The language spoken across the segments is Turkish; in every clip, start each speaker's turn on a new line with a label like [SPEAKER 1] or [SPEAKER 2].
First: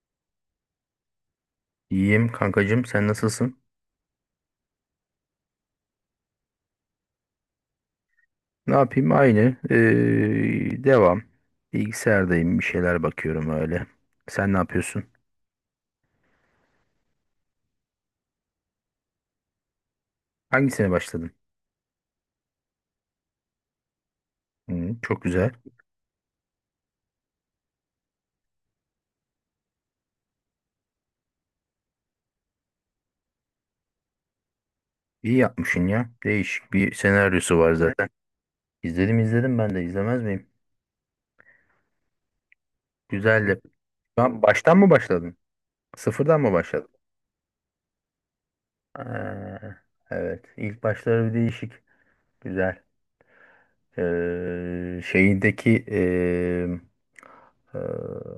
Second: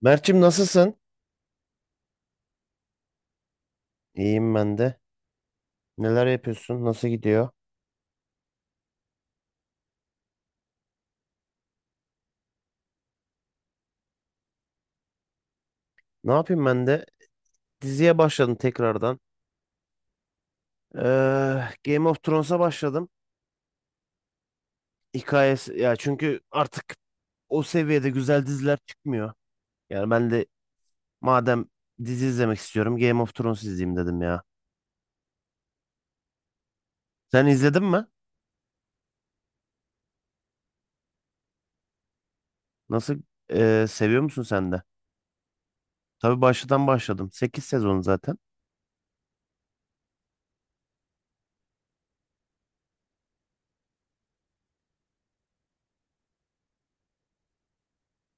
[SPEAKER 1] Mert'cim nasılsın?
[SPEAKER 2] İyiyim kankacığım, sen nasılsın?
[SPEAKER 1] İyiyim ben de. Neler yapıyorsun? Nasıl gidiyor?
[SPEAKER 2] Ne yapayım, aynı. Devam. Bilgisayardayım, bir şeyler bakıyorum öyle. Sen ne yapıyorsun?
[SPEAKER 1] Ne yapayım ben de? Diziye başladım tekrardan.
[SPEAKER 2] Hangisine başladın?
[SPEAKER 1] Ee, Game of Thrones'a başladım.
[SPEAKER 2] Hı, çok güzel.
[SPEAKER 1] Hikayesi ya çünkü artık o seviyede güzel diziler çıkmıyor. Yani ben de madem dizi izlemek istiyorum Game of Thrones izleyeyim dedim ya.
[SPEAKER 2] İyi yapmışsın ya. Değişik bir
[SPEAKER 1] Sen
[SPEAKER 2] senaryosu var
[SPEAKER 1] izledin mi?
[SPEAKER 2] zaten. İzledim, izledim, ben de izlemez miyim?
[SPEAKER 1] Nasıl
[SPEAKER 2] Güzeldi.
[SPEAKER 1] seviyor musun
[SPEAKER 2] Ben
[SPEAKER 1] sen
[SPEAKER 2] baştan
[SPEAKER 1] de?
[SPEAKER 2] mı başladın?
[SPEAKER 1] Tabii
[SPEAKER 2] Sıfırdan mı
[SPEAKER 1] baştan
[SPEAKER 2] başladın?
[SPEAKER 1] başladım. 8 sezon zaten.
[SPEAKER 2] Aa, evet. İlk başları bir değişik. Güzel. Şeyindeki eee,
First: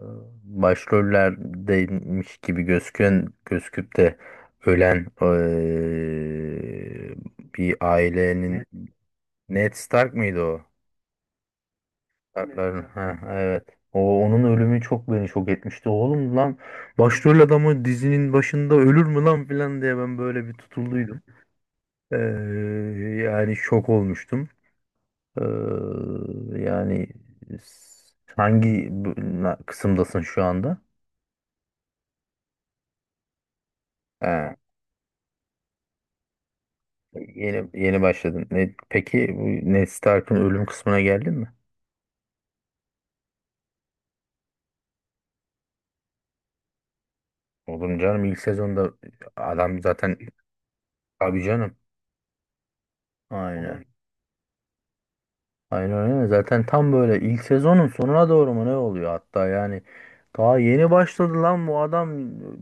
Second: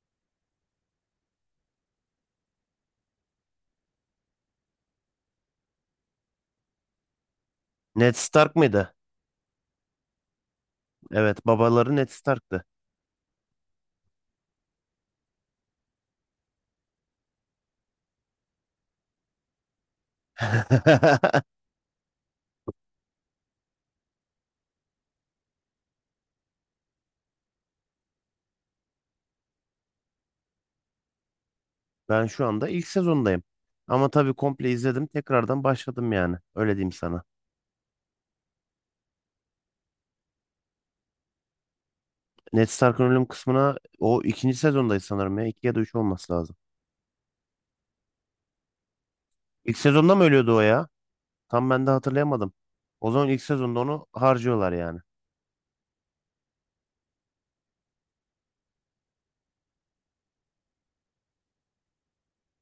[SPEAKER 2] Başrollerdeymiş gibi gözüküp de ölen bir
[SPEAKER 1] Ned
[SPEAKER 2] ailenin
[SPEAKER 1] Stark mıydı?
[SPEAKER 2] Stark mıydı o?
[SPEAKER 1] Evet, babaları Ned Stark'tı.
[SPEAKER 2] Starkların, ha evet. O, onun ölümü çok beni şok etmişti. Oğlum lan, başrol adamı dizinin başında ölür mü lan filan diye ben böyle bir tutulduydum. Eee, Yani şok olmuştum. Ee, yani s- hangi bu- Kısımdasın şu anda?
[SPEAKER 1] Ben şu anda ilk sezondayım. Ama tabii
[SPEAKER 2] Ha,
[SPEAKER 1] komple izledim. Tekrardan başladım yani. Öyle diyeyim sana.
[SPEAKER 2] yeni yeni başladın. Ne, peki bu Ned Stark'ın ölüm kısmına geldin mi?
[SPEAKER 1] Ned Stark'ın ölüm kısmına o ikinci sezondayız sanırım ya. İki ya da üç olması lazım.
[SPEAKER 2] Oğlum canım, ilk sezonda
[SPEAKER 1] İlk
[SPEAKER 2] adam
[SPEAKER 1] sezonda
[SPEAKER 2] zaten,
[SPEAKER 1] mı ölüyordu o ya?
[SPEAKER 2] abi
[SPEAKER 1] Tam
[SPEAKER 2] canım.
[SPEAKER 1] ben de hatırlayamadım. O zaman ilk sezonda
[SPEAKER 2] Aynen.
[SPEAKER 1] onu harcıyorlar yani.
[SPEAKER 2] Aynen öyle. Zaten tam böyle ilk sezonun sonuna doğru mu ne oluyor hatta, yani daha yeni başladı lan bu adam,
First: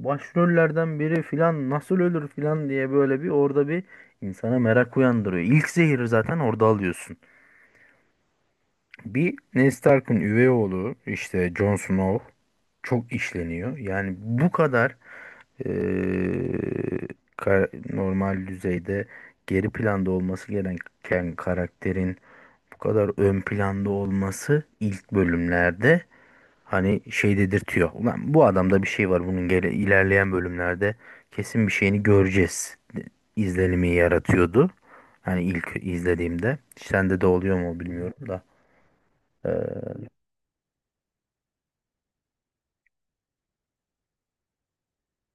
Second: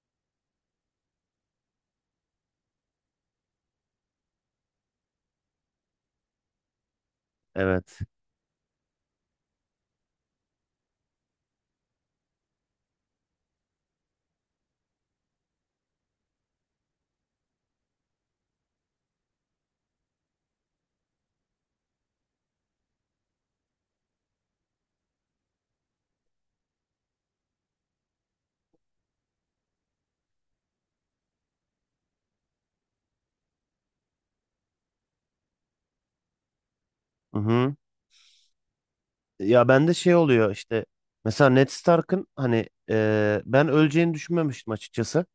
[SPEAKER 2] başrollerden biri filan nasıl ölür filan diye böyle bir orada bir insana merak uyandırıyor. İlk zehri zaten orada alıyorsun.
[SPEAKER 1] Evet.
[SPEAKER 2] Bir Ned Stark'ın üvey oğlu işte Jon Snow çok işleniyor. Yani bu kadar eee, ka- normal düzeyde geri planda olması gereken karakterin bu kadar ön planda olması ilk bölümlerde hani şey dedirtiyor. Ulan, bu adamda bir şey var, bunun ilerleyen bölümlerde kesin bir şeyini izlenimi yaratıyordu. Hani ilk izlediğimde sende de
[SPEAKER 1] Hı
[SPEAKER 2] oluyor
[SPEAKER 1] hı.
[SPEAKER 2] mu bilmiyorum da.
[SPEAKER 1] Ya bende
[SPEAKER 2] Eee,
[SPEAKER 1] şey oluyor işte. Mesela Ned Stark'ın hani ben öleceğini düşünmemiştim açıkçası.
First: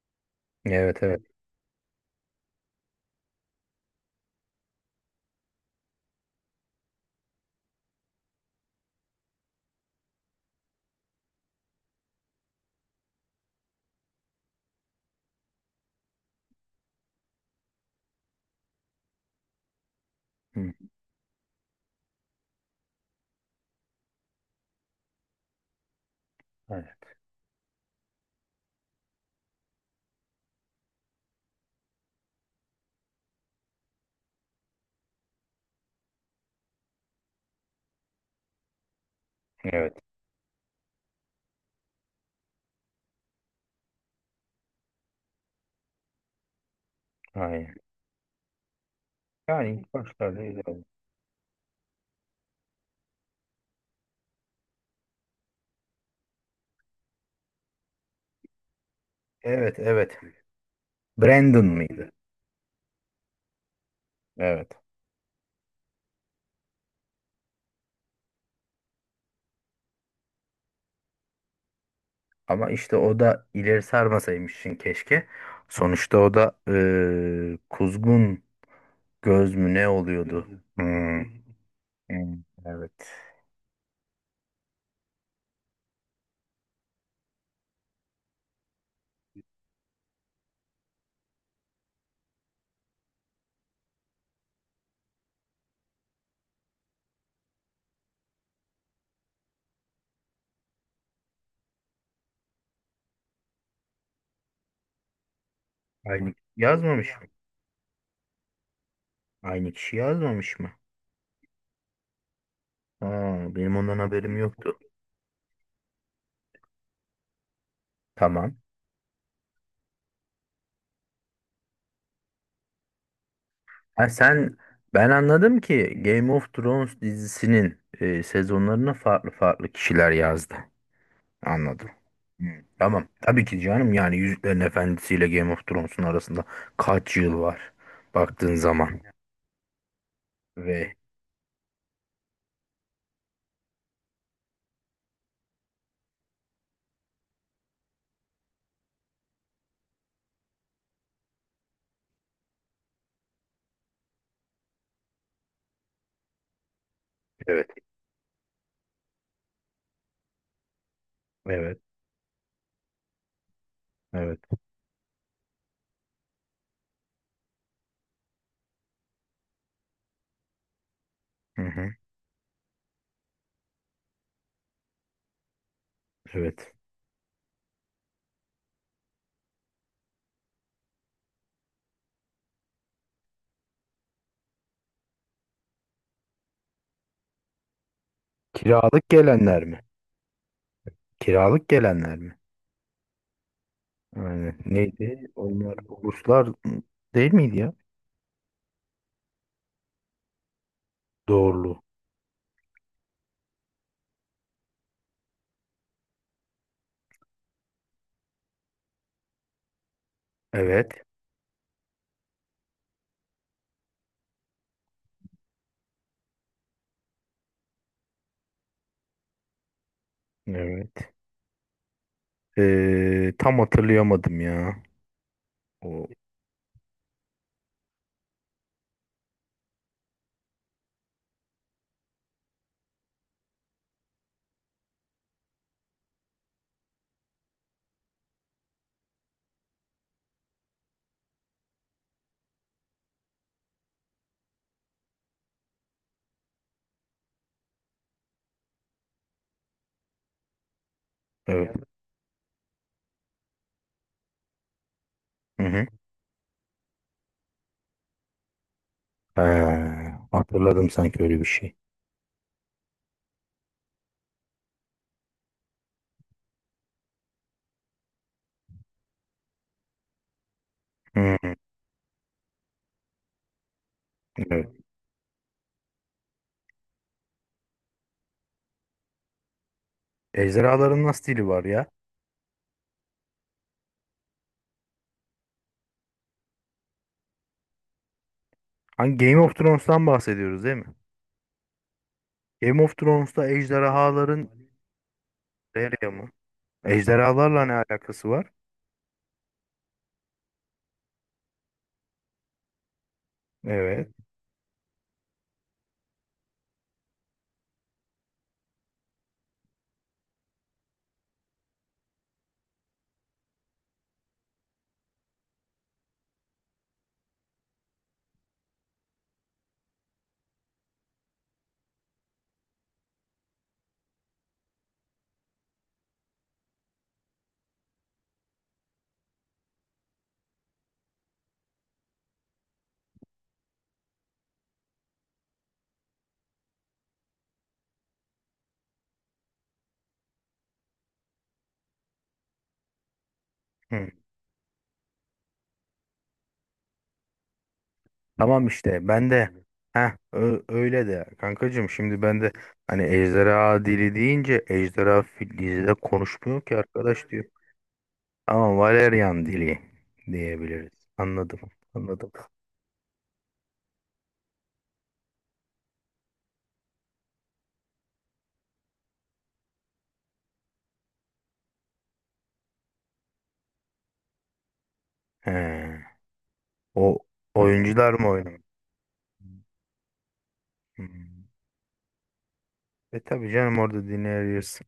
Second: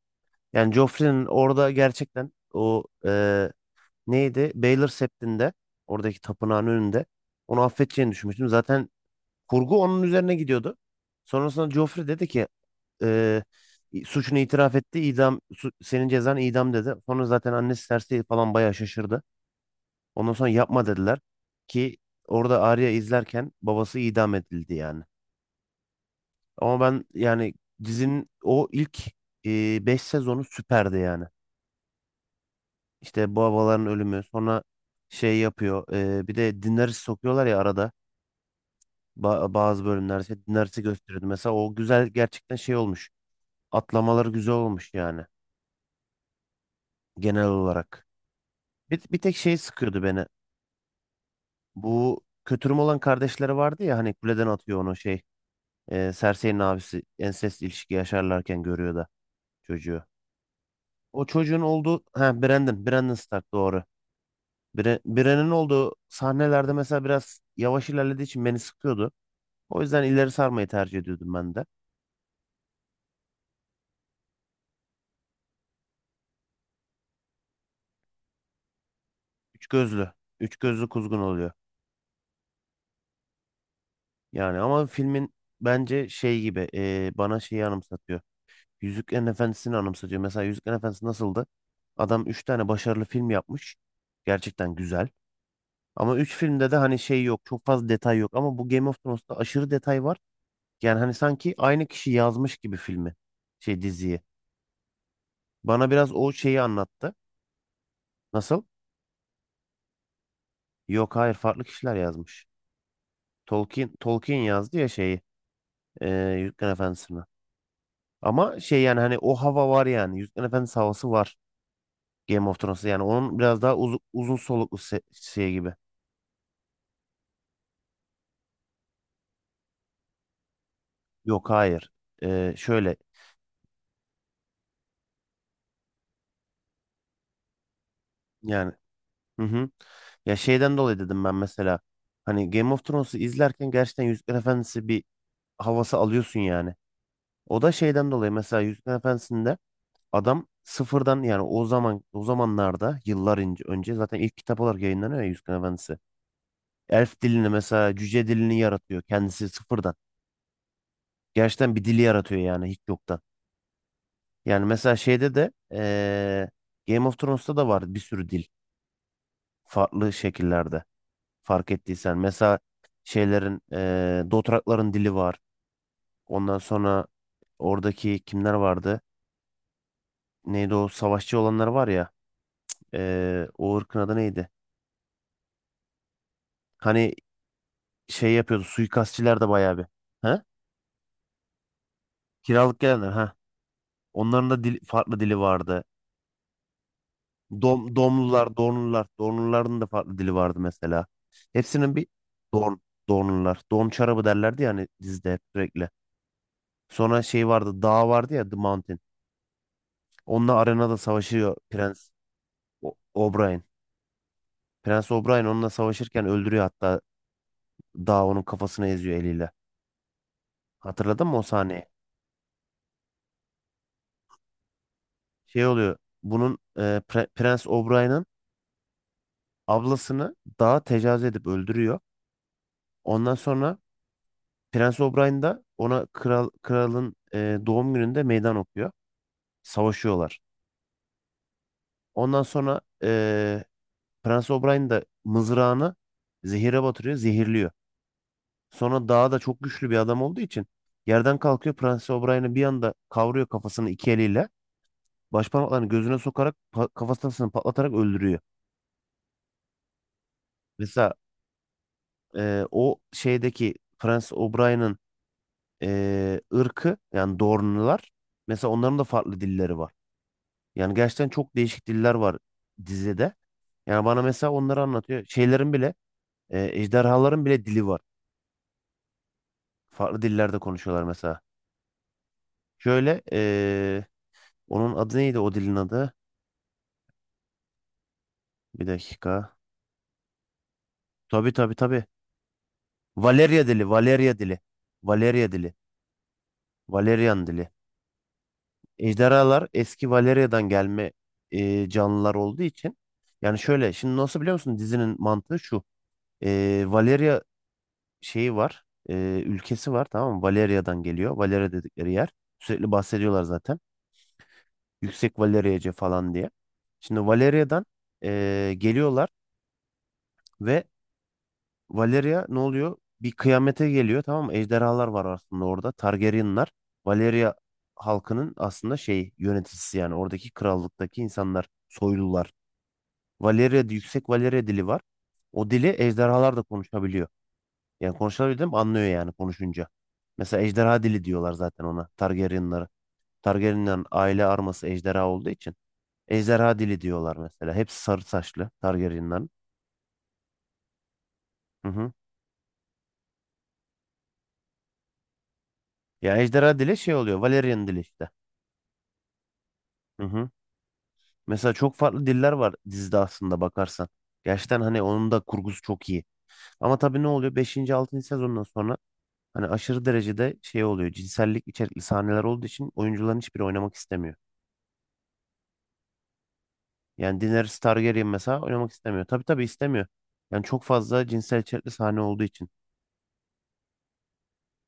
[SPEAKER 1] Yani
[SPEAKER 2] evet, evet.
[SPEAKER 1] Joffrey'nin orada gerçekten o neydi? Baylor Sept'inde oradaki tapınağın önünde onu affedeceğini düşünmüştüm. Zaten kurgu onun üzerine gidiyordu. Sonrasında Joffrey dedi ki e, suçunu itiraf etti. İdam senin cezan idam dedi. Sonra zaten annesi Cersei falan bayağı şaşırdı. Ondan sonra
[SPEAKER 2] Hı,
[SPEAKER 1] yapma dediler ki orada Arya izlerken babası idam edildi yani. Ama ben
[SPEAKER 2] evet.
[SPEAKER 1] yani dizinin o ilk 5 sezonu süperdi yani. İşte babaların ölümü sonra şey yapıyor. Bir de Daenerys sokuyorlar ya arada. Bazı
[SPEAKER 2] Evet.
[SPEAKER 1] bölümler şey, dinlerse gösteriyordu. Mesela o güzel gerçekten şey olmuş. Atlamaları güzel olmuş yani genel
[SPEAKER 2] Aynen.
[SPEAKER 1] olarak. Bir tek şey
[SPEAKER 2] Yani ilk
[SPEAKER 1] sıkıyordu beni.
[SPEAKER 2] başlarda öyle.
[SPEAKER 1] Bu kötürüm olan kardeşleri vardı ya hani kuleden atıyor onu şey. E, Cersei'nin abisi ensest ilişki yaşarlarken görüyor da
[SPEAKER 2] Evet,
[SPEAKER 1] çocuğu.
[SPEAKER 2] evet.
[SPEAKER 1] O çocuğun
[SPEAKER 2] Brandon
[SPEAKER 1] olduğu
[SPEAKER 2] mıydı?
[SPEAKER 1] ha Brandon, Brandon Stark doğru.
[SPEAKER 2] Evet.
[SPEAKER 1] Bran'ın olduğu sahnelerde mesela biraz yavaş ilerlediği için beni sıkıyordu. O yüzden ileri sarmayı tercih ediyordum ben de.
[SPEAKER 2] Ama işte o da ileri sarmasaymışsın keşke. Sonuçta o da kuzgun göz
[SPEAKER 1] Üç
[SPEAKER 2] mü ne
[SPEAKER 1] gözlü.
[SPEAKER 2] oluyordu?
[SPEAKER 1] Üç
[SPEAKER 2] Hı,
[SPEAKER 1] gözlü kuzgun
[SPEAKER 2] hı,
[SPEAKER 1] oluyor.
[SPEAKER 2] evet.
[SPEAKER 1] Yani ama filmin bence şey gibi bana şeyi anımsatıyor. Yüzüklerin Efendisi'ni anımsatıyor. Mesela Yüzüklerin Efendisi nasıldı? Adam 3 tane başarılı film yapmış. Gerçekten güzel. Ama 3 filmde de hani şey yok. Çok fazla detay yok. Ama bu Game of Thrones'ta aşırı detay var. Yani hani sanki aynı kişi yazmış gibi filmi. Şey diziyi. Bana biraz o
[SPEAKER 2] Aynı
[SPEAKER 1] şeyi
[SPEAKER 2] yazmamış
[SPEAKER 1] anlattı.
[SPEAKER 2] mı?
[SPEAKER 1] Nasıl?
[SPEAKER 2] Aynı kişi yazmamış mı?
[SPEAKER 1] Yok hayır farklı kişiler yazmış.
[SPEAKER 2] Ha, benim
[SPEAKER 1] Tolkien,
[SPEAKER 2] ondan haberim
[SPEAKER 1] Tolkien yazdı
[SPEAKER 2] yoktu.
[SPEAKER 1] ya şeyi. E, Yüzüklerin Efendisi'ni.
[SPEAKER 2] Tamam.
[SPEAKER 1] Ama şey yani hani o hava var yani. Yüzüklerin Efendisi havası var. Game of Thrones'ta yani onun biraz daha uzun,
[SPEAKER 2] Ha,
[SPEAKER 1] uzun
[SPEAKER 2] sen...
[SPEAKER 1] soluklu se-
[SPEAKER 2] Ben
[SPEAKER 1] şey
[SPEAKER 2] anladım
[SPEAKER 1] gibi.
[SPEAKER 2] ki Game of Thrones dizisinin sezonlarına farklı farklı kişiler yazdı.
[SPEAKER 1] Yok
[SPEAKER 2] Anladım.
[SPEAKER 1] hayır.
[SPEAKER 2] Hı,
[SPEAKER 1] Şöyle
[SPEAKER 2] tamam. Tabii ki canım, yani Yüzüklerin Efendisi ile Game of Thrones'un arasında kaç yıl var baktığın
[SPEAKER 1] yani
[SPEAKER 2] zaman.
[SPEAKER 1] hı hı. Ya şeyden
[SPEAKER 2] Ve
[SPEAKER 1] dolayı dedim ben mesela hani Game of Thrones'u izlerken gerçekten Yüzükler Efendisi bir havası alıyorsun yani. O da şeyden dolayı mesela Yüzükler Efendisi'nde adam sıfırdan yani o zamanlarda önce zaten ilk kitap olarak yayınlanıyor ya Yüzükler Efendisi. Elf dilini
[SPEAKER 2] evet.
[SPEAKER 1] mesela cüce dilini yaratıyor kendisi sıfırdan. Gerçekten
[SPEAKER 2] Evet.
[SPEAKER 1] bir dili yaratıyor yani hiç yoktan.
[SPEAKER 2] Evet.
[SPEAKER 1] Yani mesela şeyde de Game of Thrones'ta da var bir sürü dil farklı şekillerde
[SPEAKER 2] Hı
[SPEAKER 1] fark
[SPEAKER 2] hı.
[SPEAKER 1] ettiysen. Mesela şeylerin Dothrakların dili var. Ondan
[SPEAKER 2] Evet.
[SPEAKER 1] sonra oradaki kimler vardı? Neydi o savaşçı olanlar var ya. O ırkın adı neydi? Hani şey yapıyordu
[SPEAKER 2] Kiralık
[SPEAKER 1] suikastçiler de
[SPEAKER 2] gelenler
[SPEAKER 1] bayağı
[SPEAKER 2] mi?
[SPEAKER 1] bir. Ha?
[SPEAKER 2] Kiralık gelenler mi?
[SPEAKER 1] Kiralık gelenler ha. Onların
[SPEAKER 2] Aynen.
[SPEAKER 1] da dil, farklı
[SPEAKER 2] Neydi?
[SPEAKER 1] dili
[SPEAKER 2] Onlar
[SPEAKER 1] vardı.
[SPEAKER 2] uluslar değil miydi ya?
[SPEAKER 1] Dom, domlular, donlular. Donluların da farklı dili vardı mesela.
[SPEAKER 2] Doğrulu.
[SPEAKER 1] Hepsinin bir don, donlular. Don çarabı derlerdi yani hani dizide hep sürekli. Sonra şey vardı, dağ vardı ya The Mountain. Onunla arenada
[SPEAKER 2] Evet.
[SPEAKER 1] savaşıyor Prens O'Brien. Prens O'Brien onunla savaşırken öldürüyor hatta dağ onun kafasını eziyor eliyle.
[SPEAKER 2] Evet.
[SPEAKER 1] Hatırladın mı o sahneyi?
[SPEAKER 2] Tam hatırlayamadım ya.
[SPEAKER 1] Şey oluyor.
[SPEAKER 2] O,
[SPEAKER 1] Bunun Prens O'Brien'ın ablasını dağa tecavüz edip öldürüyor. Ondan sonra Prens O'Brien da ona kralın doğum gününde meydan okuyor. Savaşıyorlar. Ondan sonra Prens O'Brien da mızrağını zehire batırıyor, zehirliyor. Sonra daha da çok güçlü bir adam olduğu için yerden kalkıyor
[SPEAKER 2] evet.
[SPEAKER 1] Prens O'Brien'i bir anda kavruyor kafasını iki eliyle.
[SPEAKER 2] Hı hı.
[SPEAKER 1] Başparmaklarını gözüne sokarak kafasını patlatarak öldürüyor.
[SPEAKER 2] Ha, hatırladım
[SPEAKER 1] Mesela
[SPEAKER 2] sanki öyle bir şey.
[SPEAKER 1] o şeydeki Prens O'Brien'in ırkı yani Dorn'lular mesela onların da farklı dilleri var. Yani gerçekten
[SPEAKER 2] Hı
[SPEAKER 1] çok
[SPEAKER 2] hı.
[SPEAKER 1] değişik diller var dizide. Yani bana mesela onları
[SPEAKER 2] Evet.
[SPEAKER 1] anlatıyor. Şeylerin bile, ejderhaların bile dili var. Farklı dillerde konuşuyorlar
[SPEAKER 2] Ejderhaların nasıl
[SPEAKER 1] mesela.
[SPEAKER 2] dili var ya?
[SPEAKER 1] Şöyle, onun adı neydi o dilin adı? Bir
[SPEAKER 2] Hangi Game of
[SPEAKER 1] dakika.
[SPEAKER 2] Thrones'tan bahsediyoruz değil mi?
[SPEAKER 1] Tabii tabii tabii.
[SPEAKER 2] Game of Thrones'ta
[SPEAKER 1] Valeria
[SPEAKER 2] ejderhaların
[SPEAKER 1] dili. Valeria dili,
[SPEAKER 2] nereye mı?
[SPEAKER 1] Valerian
[SPEAKER 2] Ejderhalarla
[SPEAKER 1] dili.
[SPEAKER 2] ne alakası var?
[SPEAKER 1] Ejderhalar eski Valeria'dan gelme canlılar olduğu için. Yani şöyle,
[SPEAKER 2] Evet.
[SPEAKER 1] şimdi nasıl biliyor musun dizinin mantığı şu. E, Valeria şeyi var. e, Ülkesi var tamam mı? Valeria'dan geliyor. Valeria dedikleri yer. Sürekli bahsediyorlar zaten. Yüksek Valeria'cı falan diye. Şimdi Valeria'dan geliyorlar ve Valeria ne oluyor? Bir kıyamete geliyor tamam mı? Ejderhalar var aslında orada. Targaryenlar. Valeria halkının aslında şey yöneticisi yani oradaki krallıktaki insanlar, soylular. Valeria, yüksek Valeria dili var. O dili ejderhalar da konuşabiliyor. Yani konuşabildim anlıyor yani konuşunca. Mesela ejderha dili diyorlar zaten ona. Targaryenlara. Targaryenlerin
[SPEAKER 2] Hı.
[SPEAKER 1] aile arması ejderha olduğu için. Ejderha dili diyorlar mesela. Hepsi sarı
[SPEAKER 2] Tamam
[SPEAKER 1] saçlı
[SPEAKER 2] işte, ben de...
[SPEAKER 1] Targaryenlerin.
[SPEAKER 2] Heh, öyle de
[SPEAKER 1] Hı
[SPEAKER 2] kankacığım,
[SPEAKER 1] hı.
[SPEAKER 2] şimdi ben de hani ejderha dili deyince ejderha dizide
[SPEAKER 1] Ya
[SPEAKER 2] konuşmuyor ki
[SPEAKER 1] ejderha dili şey
[SPEAKER 2] arkadaş
[SPEAKER 1] oluyor.
[SPEAKER 2] diyor.
[SPEAKER 1] Valyrian dili işte.
[SPEAKER 2] Ama Valerian dili
[SPEAKER 1] Hı hı.
[SPEAKER 2] diyebiliriz. Anladım.
[SPEAKER 1] Mesela çok farklı
[SPEAKER 2] Anladım.
[SPEAKER 1] diller var dizide aslında bakarsan. Gerçekten hani onun da kurgusu çok iyi. Ama tabii ne oluyor? 5. 6. sezondan sonra hani aşırı derecede şey oluyor. Cinsellik içerikli sahneler olduğu için oyuncuların hiçbiri oynamak istemiyor.
[SPEAKER 2] He. O
[SPEAKER 1] Yani Daenerys
[SPEAKER 2] oyuncular
[SPEAKER 1] Targaryen
[SPEAKER 2] mı
[SPEAKER 1] mesela
[SPEAKER 2] oynamış?
[SPEAKER 1] oynamak istemiyor. Tabii tabii istemiyor. Yani çok fazla
[SPEAKER 2] Hmm.
[SPEAKER 1] cinsel içerikli sahne olduğu için.
[SPEAKER 2] E tabii canım, orada dinleriz.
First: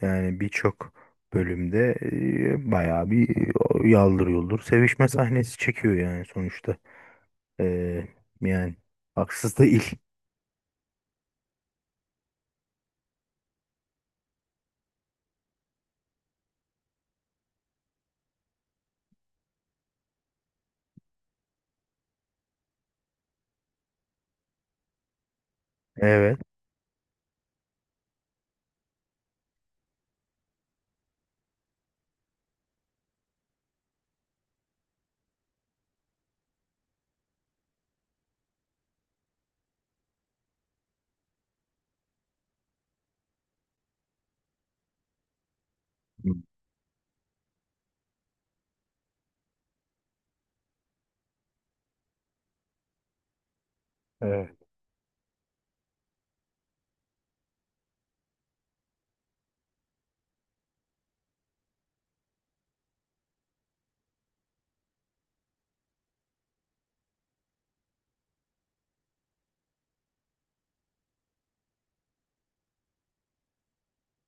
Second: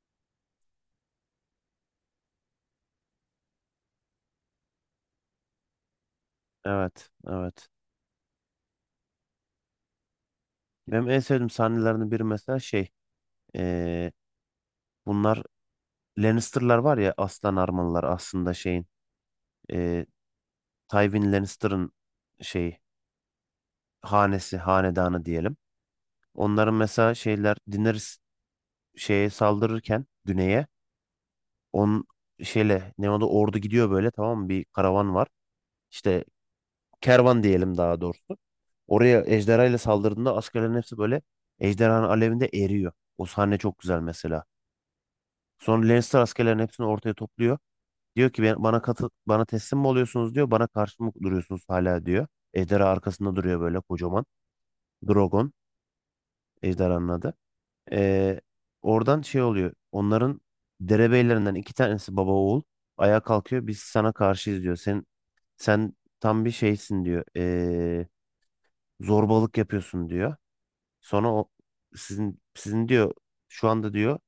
[SPEAKER 2] Yani birçok bölümde bayağı bir yaldır yuldur sevişme sahnesi çekiyor yani sonuçta.
[SPEAKER 1] Evet,
[SPEAKER 2] E,
[SPEAKER 1] evet.
[SPEAKER 2] Yani haksız değil.
[SPEAKER 1] Benim en sevdiğim sahnelerden biri mesela şey. eee, Bunlar Lannister'lar var ya aslan armalılar aslında şeyin. eee, Tywin Lannister'ın şeyi hanedanı diyelim.
[SPEAKER 2] Evet.
[SPEAKER 1] Onların mesela şeyler Daenerys şeye saldırırken güneye on şeyle ne oldu ordu gidiyor böyle tamam mı bir karavan var. İşte kervan diyelim daha doğrusu. Oraya ejderha saldırdığında askerlerin hepsi böyle ejderhanın alevinde eriyor. O sahne çok güzel mesela. Sonra Lannister askerlerin hepsini ortaya topluyor. Diyor ki bana bana teslim mi oluyorsunuz diyor. Bana karşı mı duruyorsunuz hala diyor. Ejderha arkasında duruyor böyle kocaman.
[SPEAKER 2] Evet.
[SPEAKER 1] Drogon ejderhanın adı. Ee, Oradan şey oluyor. Onların derebeylerinden iki tanesi baba oğul. Ayağa kalkıyor. Biz sana karşıyız diyor. Sen tam bir şeysin diyor. Zorbalık yapıyorsun diyor. Sonra o sizin diyor şu anda diyor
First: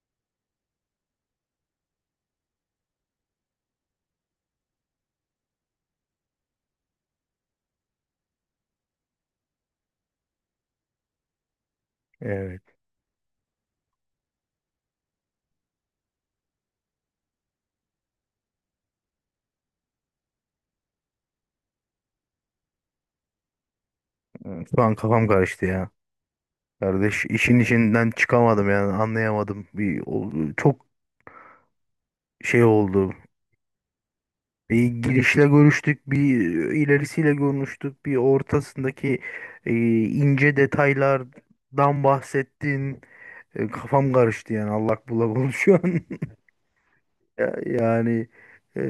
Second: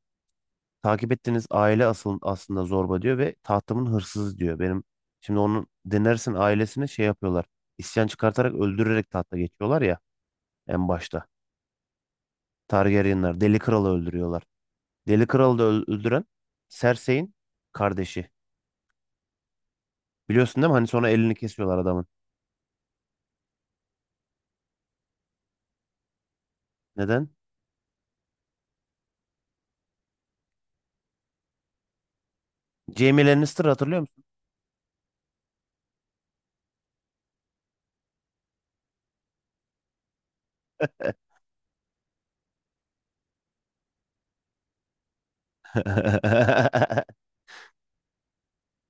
[SPEAKER 1] takip ettiğiniz aile asıl aslında zorba diyor ve tahtımın hırsızı diyor. Benim şimdi onun denersin ailesine şey yapıyorlar. İsyan çıkartarak öldürerek tahta geçiyorlar ya en başta.
[SPEAKER 2] Evet.
[SPEAKER 1] Targaryenler Deli Kral'ı öldürüyorlar. Deli Kral'ı da öldüren Cersei'in kardeşi. Biliyorsun değil mi? Hani sonra elini kesiyorlar adamın.
[SPEAKER 2] Şu an kafam karıştı ya. Kardeş,
[SPEAKER 1] Neden?
[SPEAKER 2] işin içinden çıkamadım yani, anlayamadım. Çok şey oldu.
[SPEAKER 1] Jaime Lannister hatırlıyor musun?
[SPEAKER 2] Bir girişle görüştük, bir ilerisiyle görüştük, bir ortasındaki e, ince detaylardan bahsettin. Kafam karıştı yani, allak bullak oldu şu an. Yani e,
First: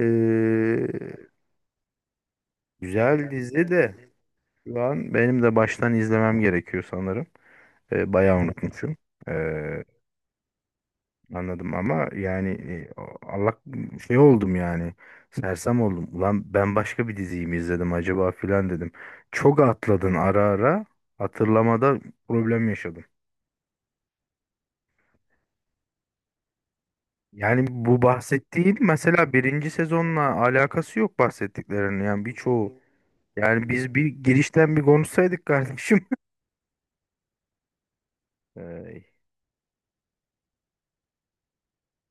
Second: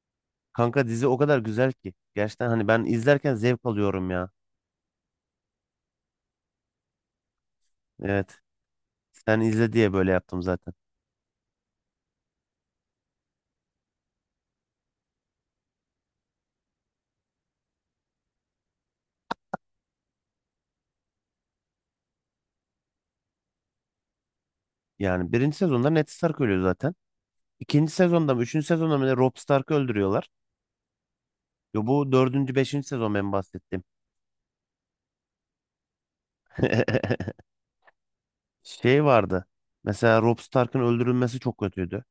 [SPEAKER 1] Kanka dizi o kadar güzel ki. Gerçekten hani ben
[SPEAKER 2] güzel
[SPEAKER 1] izlerken zevk
[SPEAKER 2] dizi de
[SPEAKER 1] alıyorum ya.
[SPEAKER 2] şu an benim de baştan izlemem gerekiyor sanırım. Bayağı
[SPEAKER 1] Evet.
[SPEAKER 2] unutmuşum. E,
[SPEAKER 1] Sen izle diye böyle yaptım zaten.
[SPEAKER 2] Anladım ama yani, Allah şey oldum yani, sersem oldum. Ulan ben başka bir diziyi mi izledim acaba filan dedim. Çok atladın, ara ara hatırlamada problem yaşadım.
[SPEAKER 1] Yani birinci sezonda Ned Stark ölüyor zaten.
[SPEAKER 2] Yani
[SPEAKER 1] İkinci
[SPEAKER 2] bu
[SPEAKER 1] sezonda mı, üçüncü
[SPEAKER 2] bahsettiğin
[SPEAKER 1] sezonda mı ne
[SPEAKER 2] mesela
[SPEAKER 1] Robb
[SPEAKER 2] birinci
[SPEAKER 1] Stark'ı
[SPEAKER 2] sezonla
[SPEAKER 1] öldürüyorlar.
[SPEAKER 2] alakası yok
[SPEAKER 1] Yo,
[SPEAKER 2] bahsettiklerinin
[SPEAKER 1] bu
[SPEAKER 2] yani
[SPEAKER 1] dördüncü,
[SPEAKER 2] birçoğu.
[SPEAKER 1] beşinci sezon ben
[SPEAKER 2] Yani
[SPEAKER 1] bahsettim.
[SPEAKER 2] biz bir girişten bir konuşsaydık kardeşim.
[SPEAKER 1] Şey
[SPEAKER 2] Ey,
[SPEAKER 1] vardı. Mesela Robb Stark'ın öldürülmesi çok kötüydü.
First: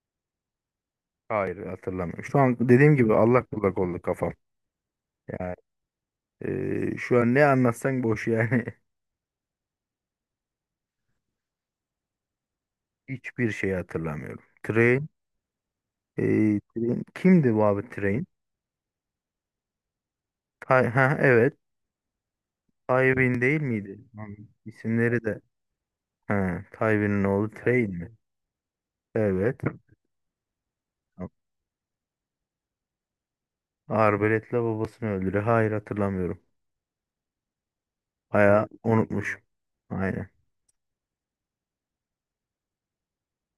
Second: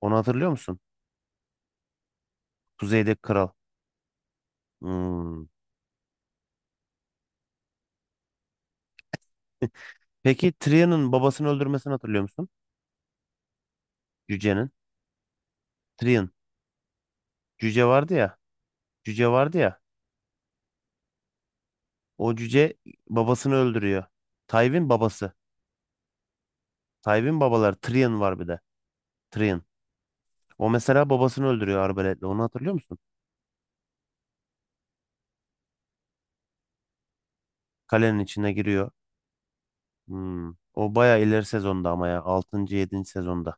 [SPEAKER 1] Onu hatırlıyor musun?
[SPEAKER 2] hayır hatırlamıyorum. Şu an dediğim gibi
[SPEAKER 1] Kuzeydeki kral.
[SPEAKER 2] allak bullak oldu kafam.
[SPEAKER 1] Hmm.
[SPEAKER 2] Yani, şu an ne anlatsan boş yani.
[SPEAKER 1] Peki Tyrion'un babasını öldürmesini hatırlıyor musun?
[SPEAKER 2] Hiçbir şey hatırlamıyorum.
[SPEAKER 1] Cüce'nin. Tyrion.
[SPEAKER 2] Kimdi bu
[SPEAKER 1] Cüce
[SPEAKER 2] abi
[SPEAKER 1] vardı
[SPEAKER 2] Train?
[SPEAKER 1] ya. Cüce vardı ya.
[SPEAKER 2] Ha, evet.
[SPEAKER 1] O cüce
[SPEAKER 2] Tywin
[SPEAKER 1] babasını
[SPEAKER 2] değil miydi?
[SPEAKER 1] öldürüyor.
[SPEAKER 2] Lan,
[SPEAKER 1] Tywin
[SPEAKER 2] İsimleri
[SPEAKER 1] babası.
[SPEAKER 2] de... Ha, Tywin'in
[SPEAKER 1] Tywin
[SPEAKER 2] oğlu
[SPEAKER 1] babaları.
[SPEAKER 2] Train mi?
[SPEAKER 1] Tyrion var bir de.
[SPEAKER 2] Evet.
[SPEAKER 1] Tyrion. O mesela babasını öldürüyor arbaletle. Onu hatırlıyor musun?
[SPEAKER 2] Arbaletle babasını öldürüyor. Hayır hatırlamıyorum.
[SPEAKER 1] Kalenin içine
[SPEAKER 2] Bayağı
[SPEAKER 1] giriyor.
[SPEAKER 2] unutmuşum. Aynen.
[SPEAKER 1] Hmm. O baya ileri sezonda ama ya. 6. yedinci sezonda.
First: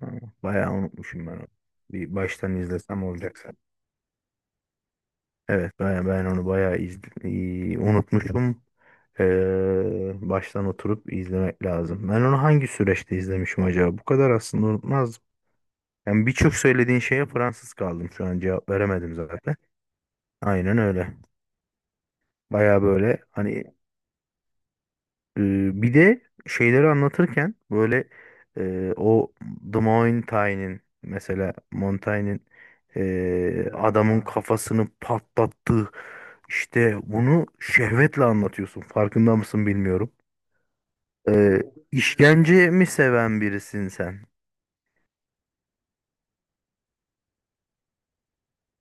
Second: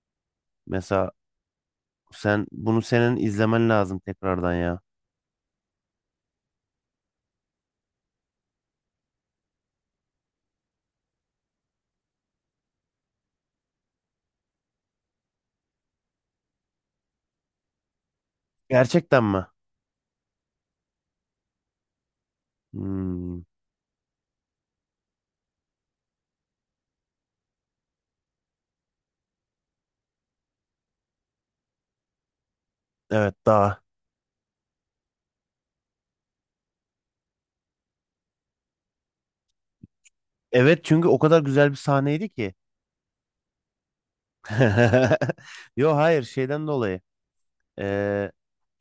[SPEAKER 2] Ha, bayağı
[SPEAKER 1] Mesela
[SPEAKER 2] unutmuşum ben onu. Bir baştan
[SPEAKER 1] bunu
[SPEAKER 2] izlesem
[SPEAKER 1] senin
[SPEAKER 2] olacak zaten.
[SPEAKER 1] izlemen lazım tekrardan ya.
[SPEAKER 2] Evet ben, iyi, unutmuşum. Baştan oturup izlemek lazım. Ben onu hangi süreçte izlemişim acaba? Bu kadar aslında unutmaz. Yani birçok söylediğin şeye Fransız kaldım şu an, cevap veremedim
[SPEAKER 1] Gerçekten mi?
[SPEAKER 2] zaten. Aynen öyle. Baya böyle
[SPEAKER 1] Hmm.
[SPEAKER 2] hani bir de şeyleri anlatırken böyle, e, o The Mountain'in mesela Montaigne'in
[SPEAKER 1] Evet daha.
[SPEAKER 2] adamın kafasını patlattığı işte, bunu şehvetle anlatıyorsun. Farkında mısın bilmiyorum.
[SPEAKER 1] Evet çünkü o kadar
[SPEAKER 2] E,
[SPEAKER 1] güzel bir sahneydi ki.
[SPEAKER 2] işkence mi seven birisin sen?
[SPEAKER 1] Yo hayır şeyden dolayı. Ee,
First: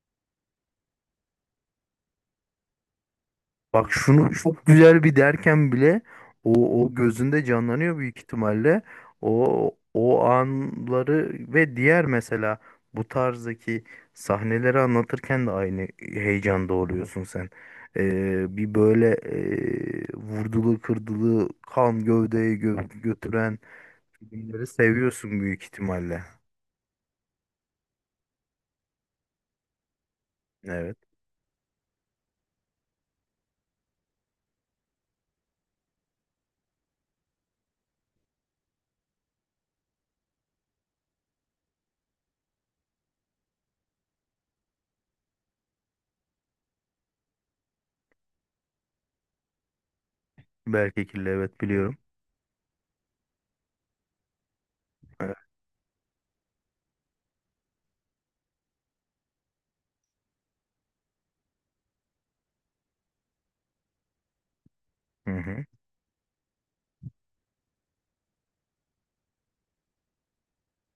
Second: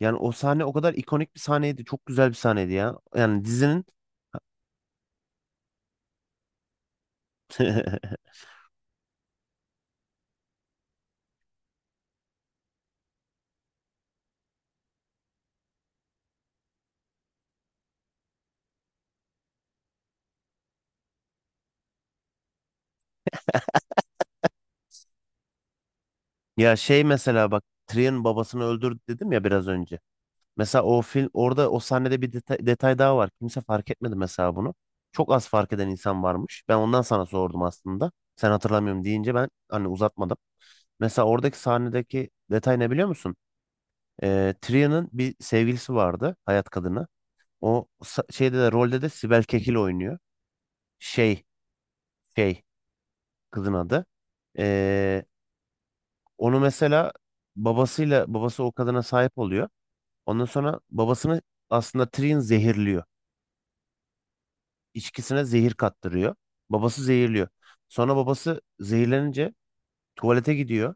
[SPEAKER 1] Yani o sahne o kadar ikonik bir sahneydi. Çok güzel bir sahneydi ya. Yani dizinin
[SPEAKER 2] Bak şunu çok güzel bir derken bile o, o gözünde canlanıyor büyük ihtimalle. O o anları ve diğer mesela bu tarzdaki sahneleri anlatırken de aynı heyecanda oluyorsun sen. Bir böyle, vurdulu kırdılı kan gövdeye götüren filmleri seviyorsun büyük ihtimalle.
[SPEAKER 1] ya şey mesela bak Tyrion babasını öldürdü dedim ya biraz önce. Mesela
[SPEAKER 2] Evet.
[SPEAKER 1] o film orada o sahnede bir detay daha var. Kimse fark etmedi mesela bunu. Çok az fark eden insan varmış. Ben ondan sana sordum aslında. Sen hatırlamıyorum deyince ben hani uzatmadım. Mesela oradaki sahnedeki detay ne biliyor musun? Tria'nın bir sevgilisi vardı. Hayat kadını. O şeyde de rolde de Sibel Kekil oynuyor.
[SPEAKER 2] Berkekirli
[SPEAKER 1] Şey
[SPEAKER 2] evet biliyorum.
[SPEAKER 1] şey kızın adı. Ee,
[SPEAKER 2] Evet.
[SPEAKER 1] Onu mesela babası o kadına sahip oluyor. Ondan sonra babasını aslında Trian zehirliyor.
[SPEAKER 2] Hı
[SPEAKER 1] İçkisine
[SPEAKER 2] hı.
[SPEAKER 1] zehir kattırıyor. Babası zehirliyor. Sonra babası zehirlenince tuvalete gidiyor.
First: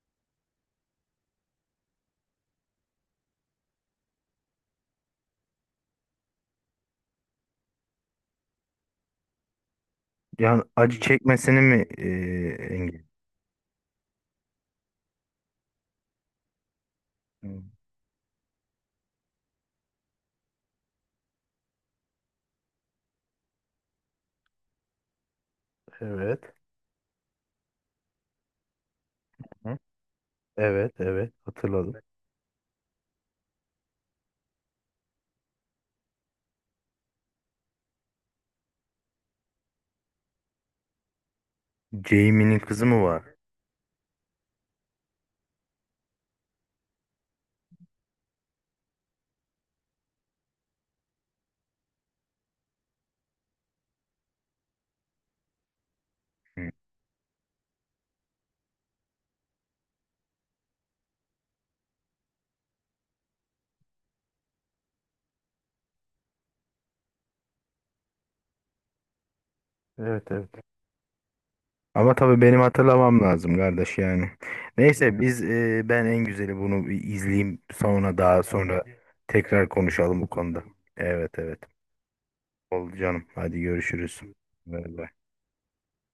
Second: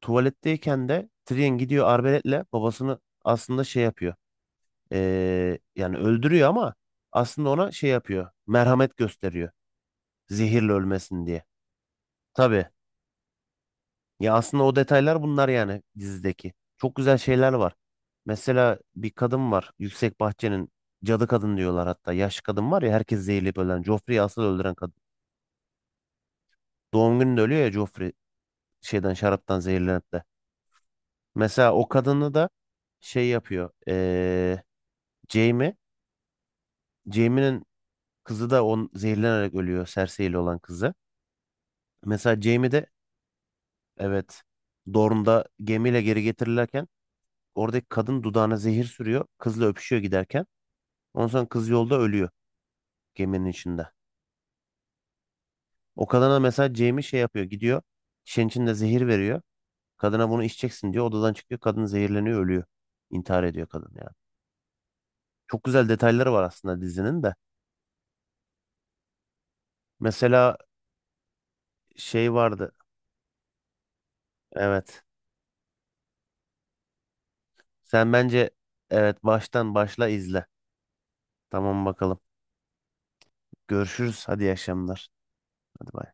[SPEAKER 1] Tuvaletteyken de Tyrion gidiyor arbaletle babasını aslında şey yapıyor. Yani öldürüyor ama aslında ona şey yapıyor. Merhamet gösteriyor.
[SPEAKER 2] Yani
[SPEAKER 1] Zehirle
[SPEAKER 2] acı
[SPEAKER 1] ölmesin diye.
[SPEAKER 2] çekmesini mi
[SPEAKER 1] Tabii.
[SPEAKER 2] engel?
[SPEAKER 1] Ya aslında o detaylar bunlar yani dizideki. Çok güzel şeyler
[SPEAKER 2] Hı.
[SPEAKER 1] var. Mesela bir kadın var. Yüksek Bahçe'nin cadı kadın diyorlar hatta. Yaşlı kadın var ya herkes zehirleyip ölen. Joffrey'i asıl öldüren kadın.
[SPEAKER 2] Evet.
[SPEAKER 1] Doğum gününde ölüyor ya Joffrey. Şaraptan zehirlenip de.
[SPEAKER 2] Evet, evet.
[SPEAKER 1] Mesela o
[SPEAKER 2] Hatırladım.
[SPEAKER 1] kadını da şey yapıyor. Jamie. Jamie'nin kızı da on zehirlenerek ölüyor. Cersei ile olan kızı. Mesela
[SPEAKER 2] Jamie'nin
[SPEAKER 1] Jamie
[SPEAKER 2] kızı
[SPEAKER 1] de
[SPEAKER 2] mı var?
[SPEAKER 1] evet Dorne'da gemiyle geri getirilirken oradaki kadın dudağına zehir sürüyor. Kızla öpüşüyor giderken. Ondan sonra kız yolda ölüyor geminin içinde. O kadına
[SPEAKER 2] Hı.
[SPEAKER 1] mesela Jamie şey yapıyor. Gidiyor şişenin içinde zehir veriyor. Kadına bunu içeceksin diyor. Odadan çıkıyor. Kadın zehirleniyor ölüyor. İntihar ediyor kadın yani. Çok güzel detayları var aslında dizinin de.
[SPEAKER 2] Evet, evet.
[SPEAKER 1] Mesela
[SPEAKER 2] Ama
[SPEAKER 1] şey
[SPEAKER 2] tabii benim
[SPEAKER 1] vardı.
[SPEAKER 2] hatırlamam lazım kardeş yani.
[SPEAKER 1] Evet.
[SPEAKER 2] Neyse, biz ben en güzeli bunu bir izleyeyim,
[SPEAKER 1] Sen
[SPEAKER 2] sonra daha
[SPEAKER 1] bence
[SPEAKER 2] sonra
[SPEAKER 1] evet
[SPEAKER 2] tekrar
[SPEAKER 1] baştan başla
[SPEAKER 2] konuşalım bu
[SPEAKER 1] izle.
[SPEAKER 2] konuda. Evet evet.
[SPEAKER 1] Tamam bakalım.
[SPEAKER 2] Oldu canım. Hadi görüşürüz.
[SPEAKER 1] Görüşürüz. Hadi iyi
[SPEAKER 2] Bay
[SPEAKER 1] akşamlar.
[SPEAKER 2] bay.
[SPEAKER 1] Hadi bay.